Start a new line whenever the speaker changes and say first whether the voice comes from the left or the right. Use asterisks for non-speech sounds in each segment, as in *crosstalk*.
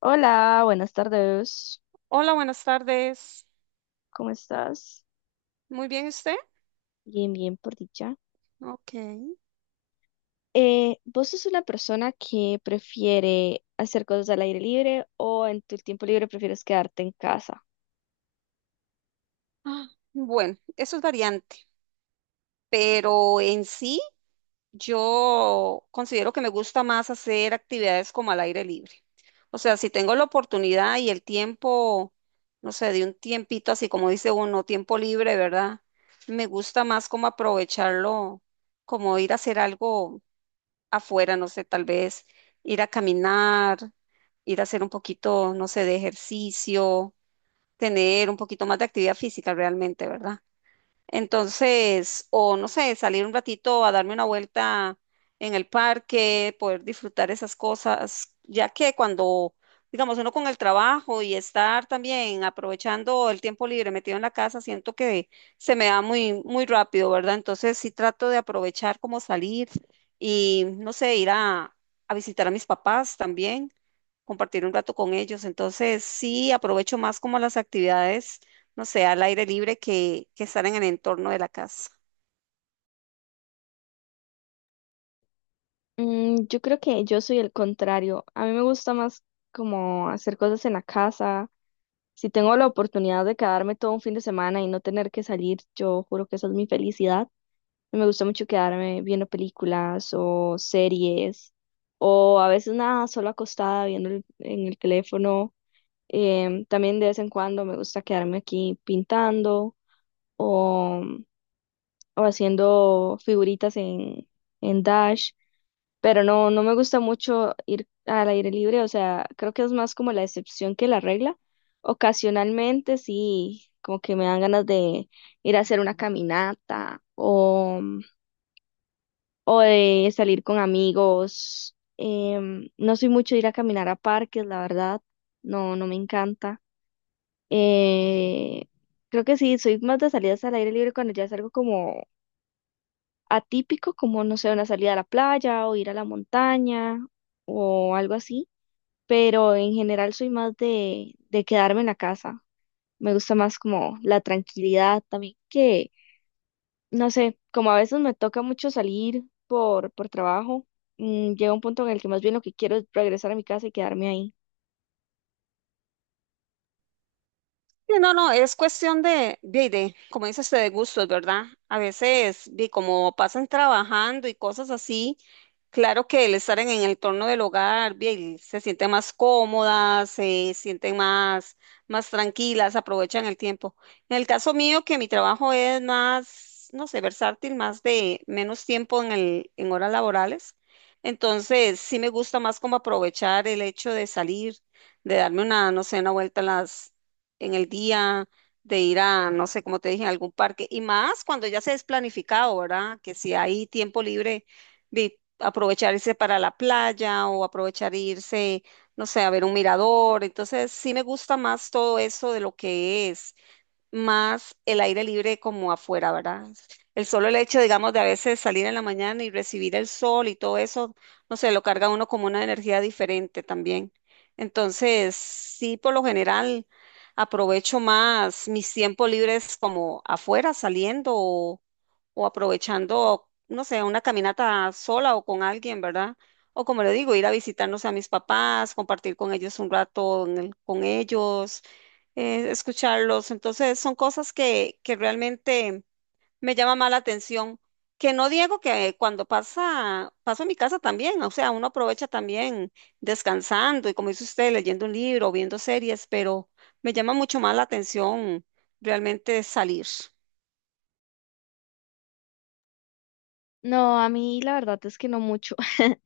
left: Hola, buenas tardes.
right: Hola, buenas tardes.
left: ¿Cómo estás?
right: Muy bien, ¿usted?
left: Bien, bien, por dicha.
right: Ok.
left: ¿Vos sos una persona que prefiere hacer cosas al aire libre o en tu tiempo libre prefieres quedarte en casa?
right: Ah, bueno, eso es variante, pero en sí yo considero que me gusta más hacer actividades como al aire libre. O sea, si tengo la oportunidad y el tiempo, no sé, de un tiempito, así como dice uno, tiempo libre, ¿verdad? Me gusta más como aprovecharlo, como ir a hacer algo afuera, no sé, tal vez ir a caminar, ir a hacer un poquito, no sé, de ejercicio tener un poquito más de actividad física realmente, ¿verdad? Entonces, o no sé, salir un ratito a darme una vuelta en el parque, poder disfrutar esas cosas, ya que cuando, digamos, uno con el trabajo y estar también aprovechando el tiempo libre metido en la casa, siento que se me da muy, muy rápido, ¿verdad? Entonces, sí trato de aprovechar como salir y, no sé, ir a visitar a mis papás también compartir un rato con ellos. Entonces, sí, aprovecho más como las actividades, no sé, al aire libre que estar en el entorno de la casa.
left: Yo creo que yo soy el contrario. A mí me gusta más como hacer cosas en la casa. Si tengo la oportunidad de quedarme todo un fin de semana y no tener que salir, yo juro que esa es mi felicidad. Me gusta mucho quedarme viendo películas o series o a veces nada, solo acostada viendo en el teléfono. También de vez en cuando me gusta quedarme aquí pintando o haciendo figuritas en Dash, pero no me gusta mucho ir al aire libre, o sea, creo que es más como la excepción que la regla. Ocasionalmente sí, como que me dan ganas de ir a hacer una caminata o de salir con amigos. No soy mucho de ir a caminar a parques, la verdad, no me encanta. Eh, creo que sí, soy más de salidas al aire libre cuando ya es algo como atípico como, no sé, una salida a la playa o ir a la montaña o algo así, pero en general soy más de quedarme en la casa. Me gusta más como la tranquilidad también que, no sé, como a veces me toca mucho salir por trabajo, llega un punto en el que más bien lo que quiero es regresar a mi casa y quedarme ahí.
right: Sí, no, no, es cuestión de, como dice usted, de gustos, ¿verdad? A veces, de como pasan trabajando y cosas así, claro que el estar en el torno del hogar, bien, se sienten más cómodas, se sienten más, más tranquilas, aprovechan el tiempo. En el caso mío, que mi trabajo es más, no sé, versátil, más de menos tiempo en horas laborales, entonces sí me gusta más como aprovechar el hecho de salir, de darme una, no sé, una vuelta a las en el día, de ir a, no sé, como te dije, a algún parque, y más cuando ya se es planificado, ¿verdad? Que si hay tiempo libre, aprovechar irse para la playa o aprovechar irse, no sé, a ver un mirador. Entonces, sí me gusta más todo eso de lo que es más el aire libre como afuera, ¿verdad? El solo el hecho, digamos, de a veces salir en la mañana y recibir el sol y todo eso, no sé, lo carga a uno como una energía diferente también. Entonces, sí, por lo general, aprovecho más mis tiempos libres como afuera, saliendo o aprovechando, no sé, una caminata sola o con alguien, ¿verdad? O como le digo, ir a visitarnos a mis papás, compartir con ellos un rato en con ellos, escucharlos. Entonces, son cosas que realmente me llama más la atención. Que no digo que cuando pasa, paso en mi casa también, o sea, uno aprovecha también descansando y como dice usted, leyendo un libro, viendo series, pero me llama mucho más la atención realmente salir.
left: No, a mí la verdad es que no mucho. *laughs*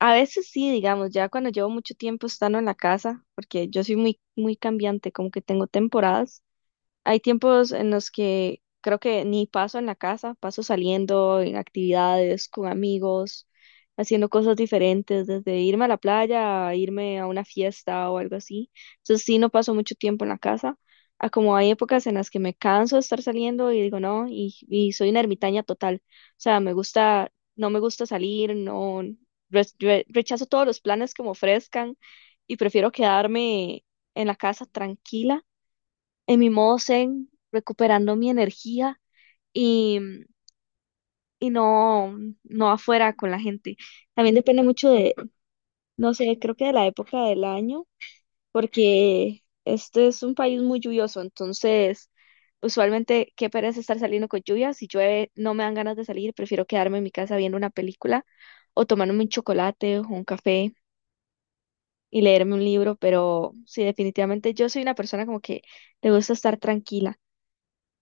left: A veces sí, digamos, ya cuando llevo mucho tiempo estando en la casa, porque yo soy muy, muy cambiante, como que tengo temporadas. Hay tiempos en los que creo que ni paso en la casa, paso saliendo en actividades con amigos, haciendo cosas diferentes, desde irme a la playa a irme a una fiesta o algo así. Entonces sí, no paso mucho tiempo en la casa. A como hay épocas en las que me canso de estar saliendo y digo no, y soy una ermitaña total. O sea, me gusta, no me gusta salir, no, rechazo todos los planes que me ofrezcan y prefiero quedarme en la casa tranquila en mi modo zen, recuperando mi energía y, y no, no afuera con la gente. También depende mucho de, no sé, creo que de la época del año, porque este es un país muy lluvioso, entonces usualmente qué pereza estar saliendo con lluvia. Si llueve, no me dan ganas de salir, prefiero quedarme en mi casa viendo una película o tomarme un chocolate o un café y leerme un libro, pero sí, definitivamente yo soy una persona como que le gusta estar tranquila.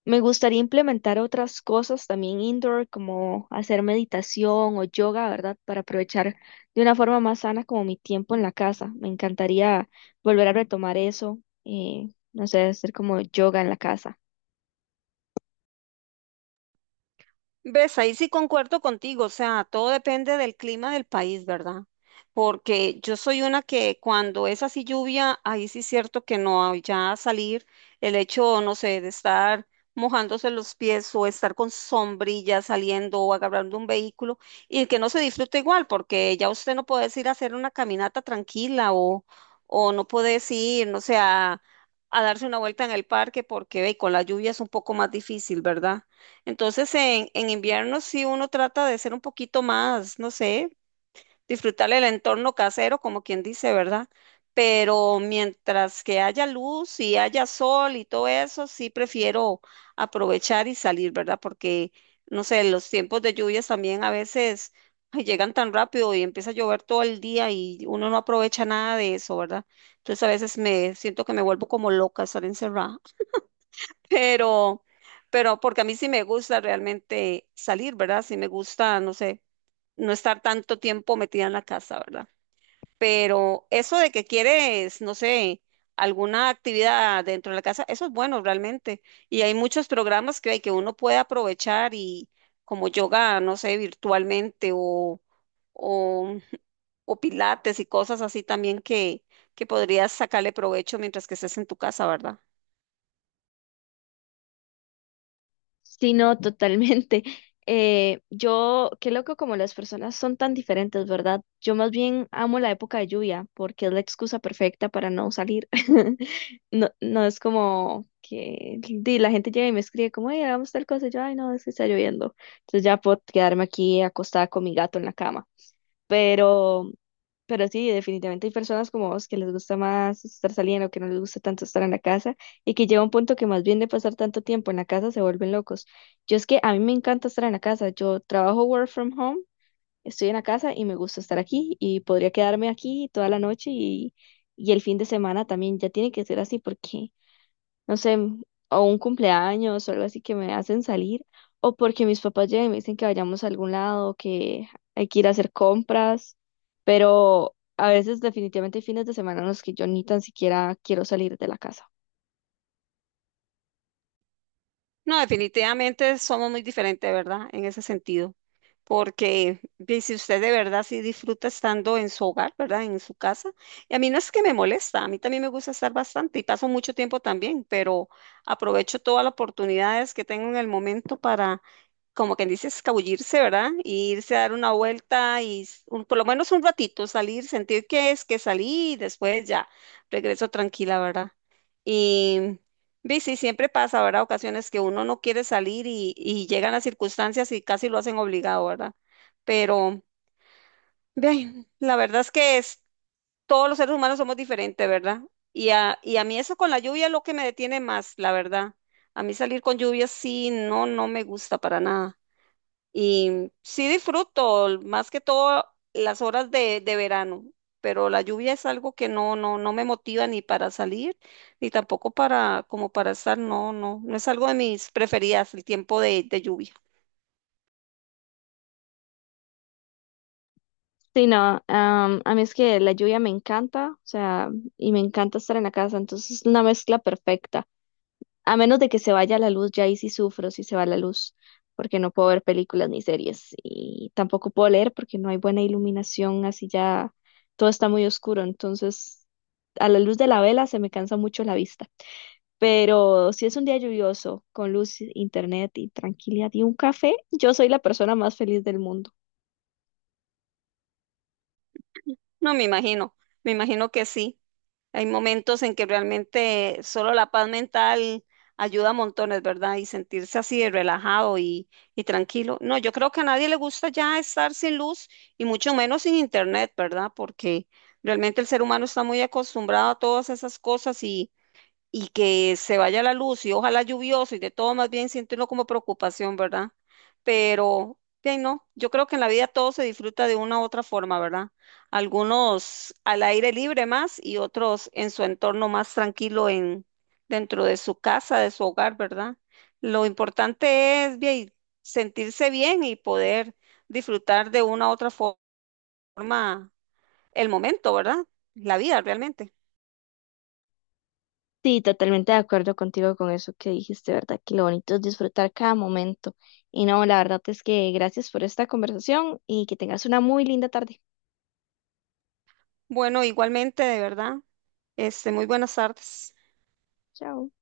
left: Me gustaría implementar otras cosas también indoor, como hacer meditación o yoga, ¿verdad? Para aprovechar de una forma más sana como mi tiempo en la casa. Me encantaría volver a retomar eso, no sé, hacer como yoga en la casa.
right: Ves, ahí sí concuerdo contigo, o sea, todo depende del clima del país, ¿verdad? Porque yo soy una que cuando es así lluvia, ahí sí es cierto que no, ya salir, el hecho, no sé, de estar mojándose los pies o estar con sombrilla saliendo o agarrando un vehículo y que no se disfrute igual, porque ya usted no puede ir a hacer una caminata tranquila o no puede ir, no sé, a darse una vuelta en el parque porque ve, con la lluvia es un poco más difícil, ¿verdad? Entonces, en invierno sí uno trata de ser un poquito más, no sé, disfrutar el entorno casero, como quien dice, ¿verdad? Pero mientras que haya luz y haya sol y todo eso, sí prefiero aprovechar y salir, ¿verdad? Porque, no sé, los tiempos de lluvias también a veces ay, llegan tan rápido y empieza a llover todo el día y uno no aprovecha nada de eso, ¿verdad? Entonces a veces me siento que me vuelvo como loca estar encerrada pero, pero porque a mí sí me gusta realmente salir, ¿verdad? Sí me gusta, no sé, no estar tanto tiempo metida en la casa, ¿verdad? Pero eso de que quieres, no sé, alguna actividad dentro de la casa, eso es bueno realmente. Y hay muchos programas que hay que uno puede aprovechar y como yoga, no sé, virtualmente o o pilates y cosas así también que podrías sacarle provecho mientras que estés en tu casa, ¿verdad?
left: Sí, no, totalmente. *laughs* Yo, qué loco como las personas son tan diferentes, ¿verdad? Yo más bien amo la época de lluvia porque es la excusa perfecta para no salir. *laughs* No, no es como que di, la gente llega y me escribe como, hey, hagamos tal cosa. Y yo, ay, no, es que está lloviendo. Entonces ya puedo quedarme aquí acostada con mi gato en la cama. Pero pero sí, definitivamente hay personas como vos que les gusta más estar saliendo, que no les gusta tanto estar en la casa y que llega un punto que más bien de pasar tanto tiempo en la casa se vuelven locos. Yo es que a mí me encanta estar en la casa. Yo trabajo work from home, estoy en la casa y me gusta estar aquí y podría quedarme aquí toda la noche y el fin de semana también. Ya tiene que ser así porque no sé, o un cumpleaños o algo así que me hacen salir, o porque mis papás llegan y me dicen que vayamos a algún lado, que hay que ir a hacer compras, pero a veces definitivamente hay fines de semana en los que yo ni tan siquiera quiero salir de la casa.
right: No, definitivamente somos muy diferentes, ¿verdad? En ese sentido. Porque ve, si usted de verdad sí disfruta estando en su hogar, ¿verdad? En su casa. Y a mí no es que me molesta, a mí también me gusta estar bastante y paso mucho tiempo también, pero aprovecho todas las oportunidades que tengo en el momento para, como quien dice, escabullirse, ¿verdad? Y irse a dar una vuelta y por lo menos un ratito salir, sentir que es que salí y después ya regreso tranquila, ¿verdad? Ve, sí, siempre pasa, ¿verdad? Ocasiones que uno no quiere salir y llegan las circunstancias y casi lo hacen obligado, ¿verdad? Pero, ve, ay, la verdad es que es, todos los seres humanos somos diferentes, ¿verdad? Y a mí eso con la lluvia es lo que me detiene más, la verdad. A mí salir con lluvia sí, no, no me gusta para nada. Y sí disfruto más que todo las horas de verano, pero la lluvia es algo que no, no, no me motiva ni para salir, ni tampoco para, como para estar, no, no, no es algo de mis preferidas, el tiempo de lluvia.
left: Sí, no, a mí es que la lluvia me encanta, o sea, y me encanta estar en la casa, entonces es una mezcla perfecta. A menos de que se vaya la luz, ya ahí sí sufro si se va la luz, porque no puedo ver películas ni series y tampoco puedo leer porque no hay buena iluminación, así ya todo está muy oscuro, entonces a la luz de la vela se me cansa mucho la vista. Pero si es un día lluvioso, con luz, internet y tranquilidad y un café, yo soy la persona más feliz del mundo.
right: No, me imagino que sí. Hay momentos en que realmente solo la paz mental ayuda a montones, ¿verdad? Y sentirse así de relajado y tranquilo. No, yo creo que a nadie le gusta ya estar sin luz y mucho menos sin internet, ¿verdad? Porque realmente el ser humano está muy acostumbrado a todas esas cosas y que se vaya la luz y ojalá lluvioso y de todo, más bien siente uno como preocupación, ¿verdad? Pero, bien, no, yo creo que en la vida todo se disfruta de una u otra forma, ¿verdad? Algunos al aire libre más y otros en su entorno más tranquilo en, dentro de su casa, de su hogar, ¿verdad? Lo importante es bien, sentirse bien y poder disfrutar de una u otra forma el momento, ¿verdad? La vida realmente.
left: Sí, totalmente de acuerdo contigo con eso que dijiste, ¿verdad? Que lo bonito es disfrutar cada momento. Y no, la verdad es que gracias por esta conversación y que tengas una muy linda tarde.
right: Bueno, igualmente, de verdad. Muy buenas tardes.
left: Chao.